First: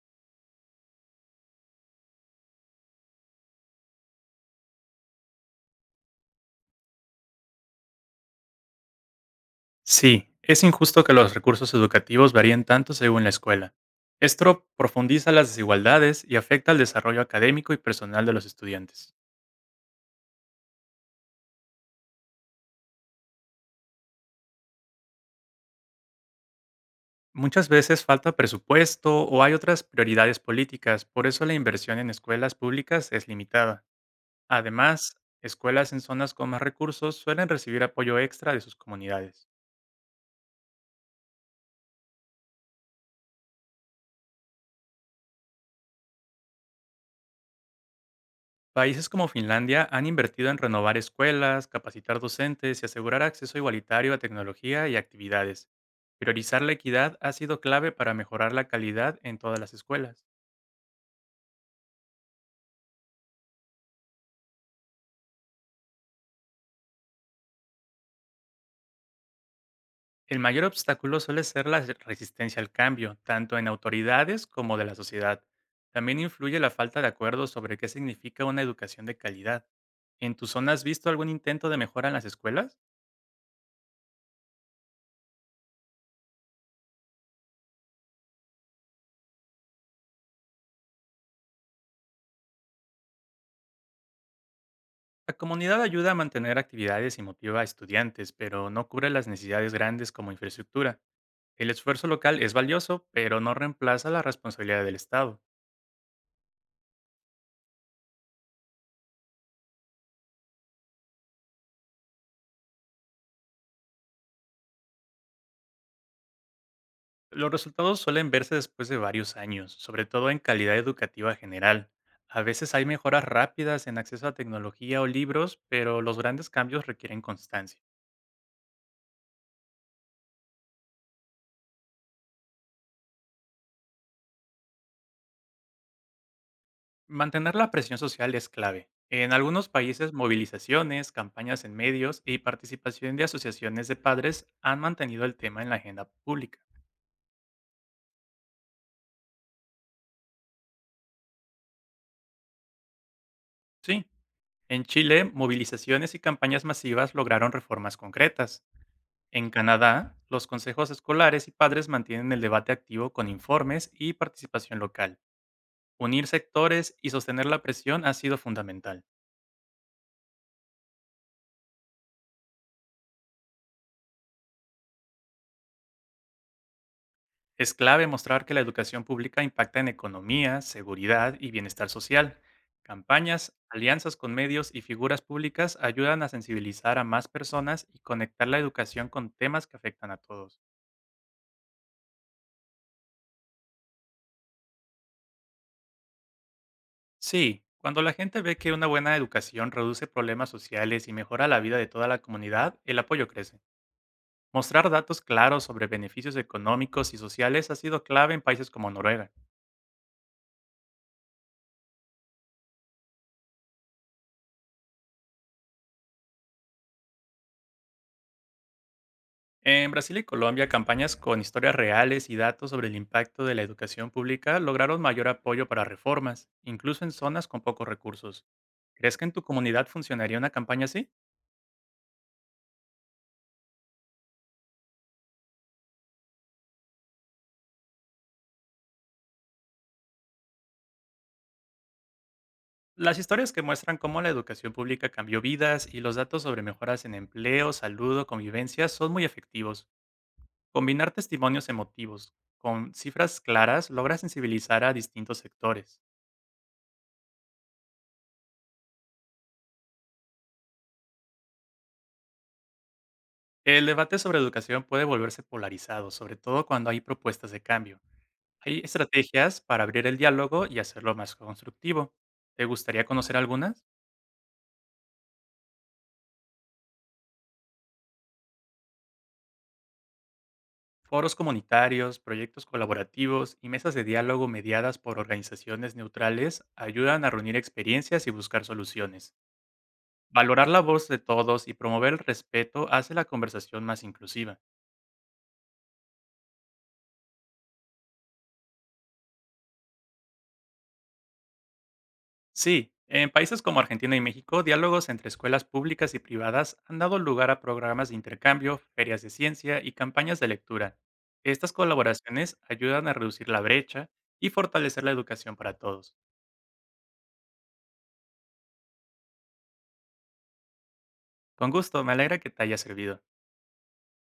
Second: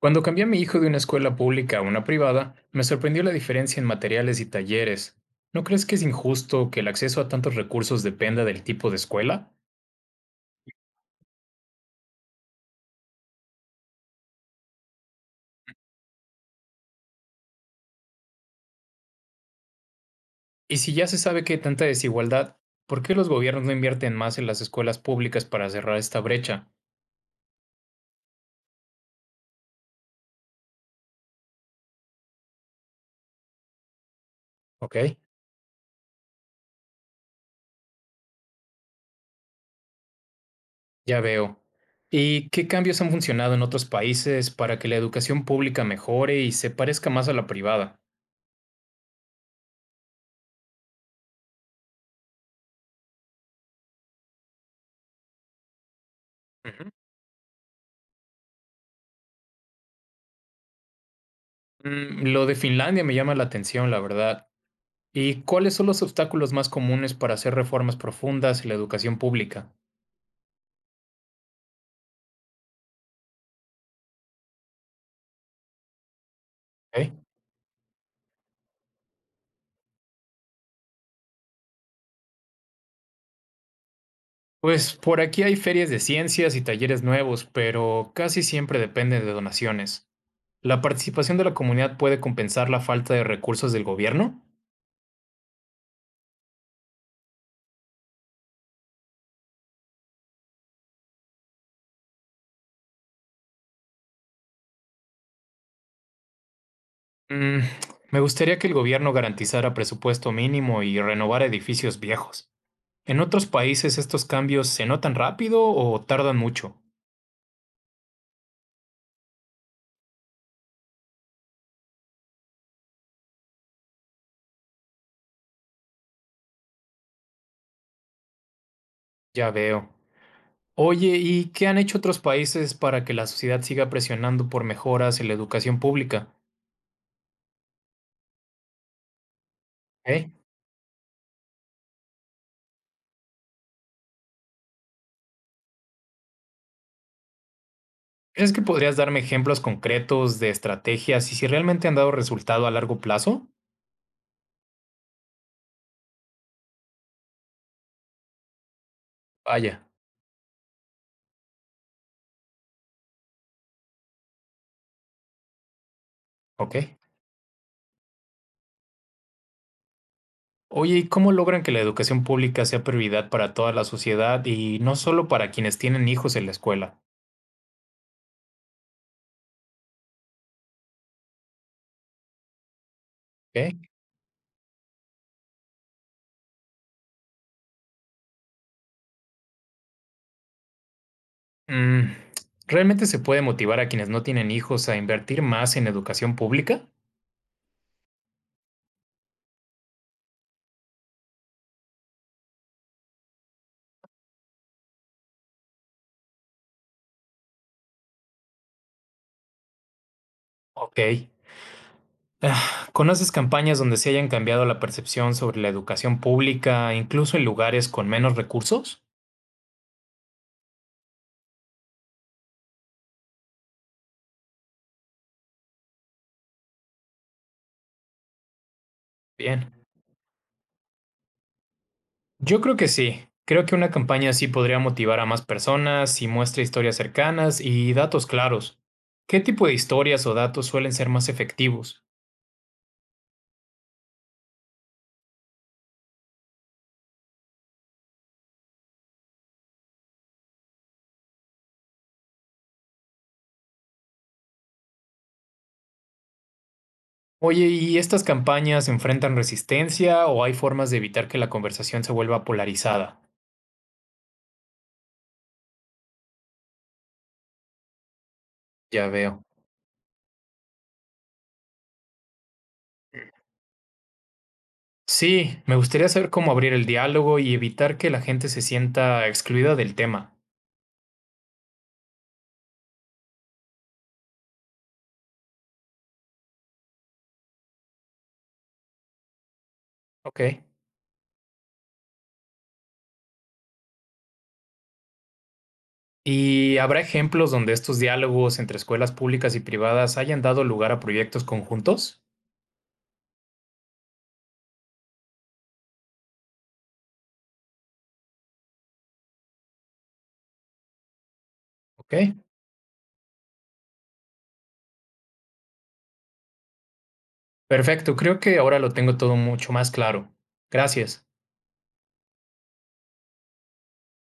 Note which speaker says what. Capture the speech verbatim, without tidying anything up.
Speaker 1: Cuando cambié a mi hijo de una escuela pública a una privada, me sorprendió la diferencia en materiales y talleres. ¿No crees que es injusto que el acceso a tantos recursos dependa del tipo de escuela?
Speaker 2: Sí, es injusto que los recursos educativos varíen tanto según la escuela. Esto profundiza las desigualdades y afecta al desarrollo académico y personal de los estudiantes.
Speaker 1: Y si ya se sabe que hay tanta desigualdad, ¿por qué los gobiernos no invierten más en las escuelas públicas para cerrar esta brecha?
Speaker 2: Muchas veces falta presupuesto o hay otras prioridades políticas, por eso la inversión en escuelas públicas es limitada.
Speaker 1: Ok,
Speaker 2: Además, escuelas en zonas con más recursos suelen recibir apoyo extra de sus comunidades.
Speaker 1: ya veo. ¿Y qué cambios han funcionado en otros países para que la educación pública mejore y se parezca más a la privada?
Speaker 2: Países como Finlandia han invertido en renovar escuelas, capacitar docentes y asegurar acceso igualitario a tecnología y actividades. Priorizar la
Speaker 1: Ujú.
Speaker 2: equidad ha sido clave para mejorar la calidad en todas las escuelas.
Speaker 1: Mm, lo de Finlandia me llama la atención, la verdad. ¿Y cuáles son los obstáculos más comunes para hacer reformas profundas en la educación pública?
Speaker 2: El mayor obstáculo suele ser la resistencia al cambio, tanto en autoridades como de la sociedad. También influye la falta de
Speaker 1: ¿Eh?
Speaker 2: acuerdo sobre qué significa una educación de calidad. ¿En tu zona has visto algún intento de mejora en las escuelas?
Speaker 1: Pues por aquí hay ferias de ciencias y talleres nuevos, pero casi siempre depende de donaciones. ¿La participación de la comunidad puede compensar la falta de recursos del gobierno?
Speaker 2: La comunidad ayuda a mantener actividades y motiva a estudiantes, pero no cubre las necesidades grandes como infraestructura. El esfuerzo local es valioso, pero no reemplaza la responsabilidad del Estado.
Speaker 1: Mm, Me gustaría que el gobierno garantizara presupuesto mínimo y renovara edificios viejos. ¿En otros países estos cambios se notan rápido o tardan mucho?
Speaker 2: Los resultados suelen verse después de varios años, sobre todo en calidad educativa general. A veces hay mejoras rápidas en acceso a tecnología o libros, pero los grandes cambios requieren constancia.
Speaker 1: Ya veo. Oye, ¿y qué han hecho otros países para que la sociedad siga presionando por mejoras en la educación pública?
Speaker 2: Mantener la presión social es clave. En algunos países,
Speaker 1: ¿Eh?
Speaker 2: movilizaciones, campañas en medios y participación de asociaciones de padres han mantenido el tema en la agenda pública.
Speaker 1: ¿Crees que podrías darme ejemplos concretos de estrategias y si realmente han dado resultado a largo plazo?
Speaker 2: Sí, en Chile, movilizaciones y campañas masivas lograron reformas concretas. En
Speaker 1: Vaya,
Speaker 2: Canadá, los consejos escolares y padres mantienen el debate activo con informes y participación local. Unir
Speaker 1: ok.
Speaker 2: sectores y sostener la presión ha sido fundamental.
Speaker 1: Oye, ¿y cómo logran que la educación pública sea prioridad para toda la sociedad y no solo para quienes tienen hijos en la escuela?
Speaker 2: Es clave mostrar que la educación pública impacta en economía, seguridad y bienestar social. Campañas,
Speaker 1: ¿Ok?
Speaker 2: alianzas con medios y figuras públicas ayudan a sensibilizar a más personas y conectar la educación con temas que afectan a todos.
Speaker 1: Mm, ¿Realmente se puede motivar a quienes no tienen hijos a invertir más en educación pública?
Speaker 2: Sí, cuando la gente ve que una buena educación reduce problemas sociales y mejora la vida de toda la comunidad, el apoyo crece. Mostrar datos claros sobre beneficios económicos y sociales ha sido clave en países como Noruega.
Speaker 1: Ok. Ah, ¿conoces campañas donde se hayan cambiado la percepción sobre la educación pública, incluso en lugares con menos recursos?
Speaker 2: En Brasil y Colombia, campañas con historias reales y datos sobre el impacto de la educación pública lograron mayor apoyo para reformas, incluso en zonas con pocos recursos. ¿Crees que en tu
Speaker 1: Bien,
Speaker 2: comunidad funcionaría una campaña así?
Speaker 1: yo creo que sí. Creo que una campaña así podría motivar a más personas si muestra historias cercanas y datos claros. ¿Qué tipo de historias o datos suelen ser más efectivos?
Speaker 2: Las historias que muestran cómo la educación pública cambió vidas y los datos sobre mejoras en empleo, salud o convivencia son muy efectivos. Combinar testimonios emotivos con cifras claras logra sensibilizar a distintos sectores.
Speaker 1: Oye, ¿y estas campañas enfrentan resistencia o hay formas de evitar que la conversación se vuelva polarizada?
Speaker 2: El debate sobre educación puede volverse polarizado, sobre todo cuando hay propuestas de cambio. Hay
Speaker 1: Ya veo.
Speaker 2: estrategias para abrir el diálogo y hacerlo más constructivo. ¿Te gustaría conocer algunas?
Speaker 1: Sí, me gustaría saber cómo abrir el diálogo y evitar que la gente se sienta excluida del tema.
Speaker 2: Foros comunitarios, proyectos colaborativos y mesas de diálogo mediadas por organizaciones neutrales ayudan a reunir experiencias y buscar soluciones.
Speaker 1: Ok.
Speaker 2: Valorar la voz de todos y promover el respeto hace la conversación más inclusiva.
Speaker 1: ¿Y habrá ejemplos donde estos diálogos entre escuelas públicas y privadas hayan dado lugar a proyectos conjuntos?
Speaker 2: Sí, en países como Argentina y México, diálogos entre escuelas públicas y privadas han dado lugar a programas de intercambio, ferias de ciencia y campañas de lectura. Estas
Speaker 1: Ok.
Speaker 2: colaboraciones ayudan a reducir la brecha y fortalecer la educación para todos.
Speaker 1: Perfecto, creo que ahora lo tengo todo mucho más claro. Gracias.
Speaker 2: Con gusto, me alegra que te haya servido.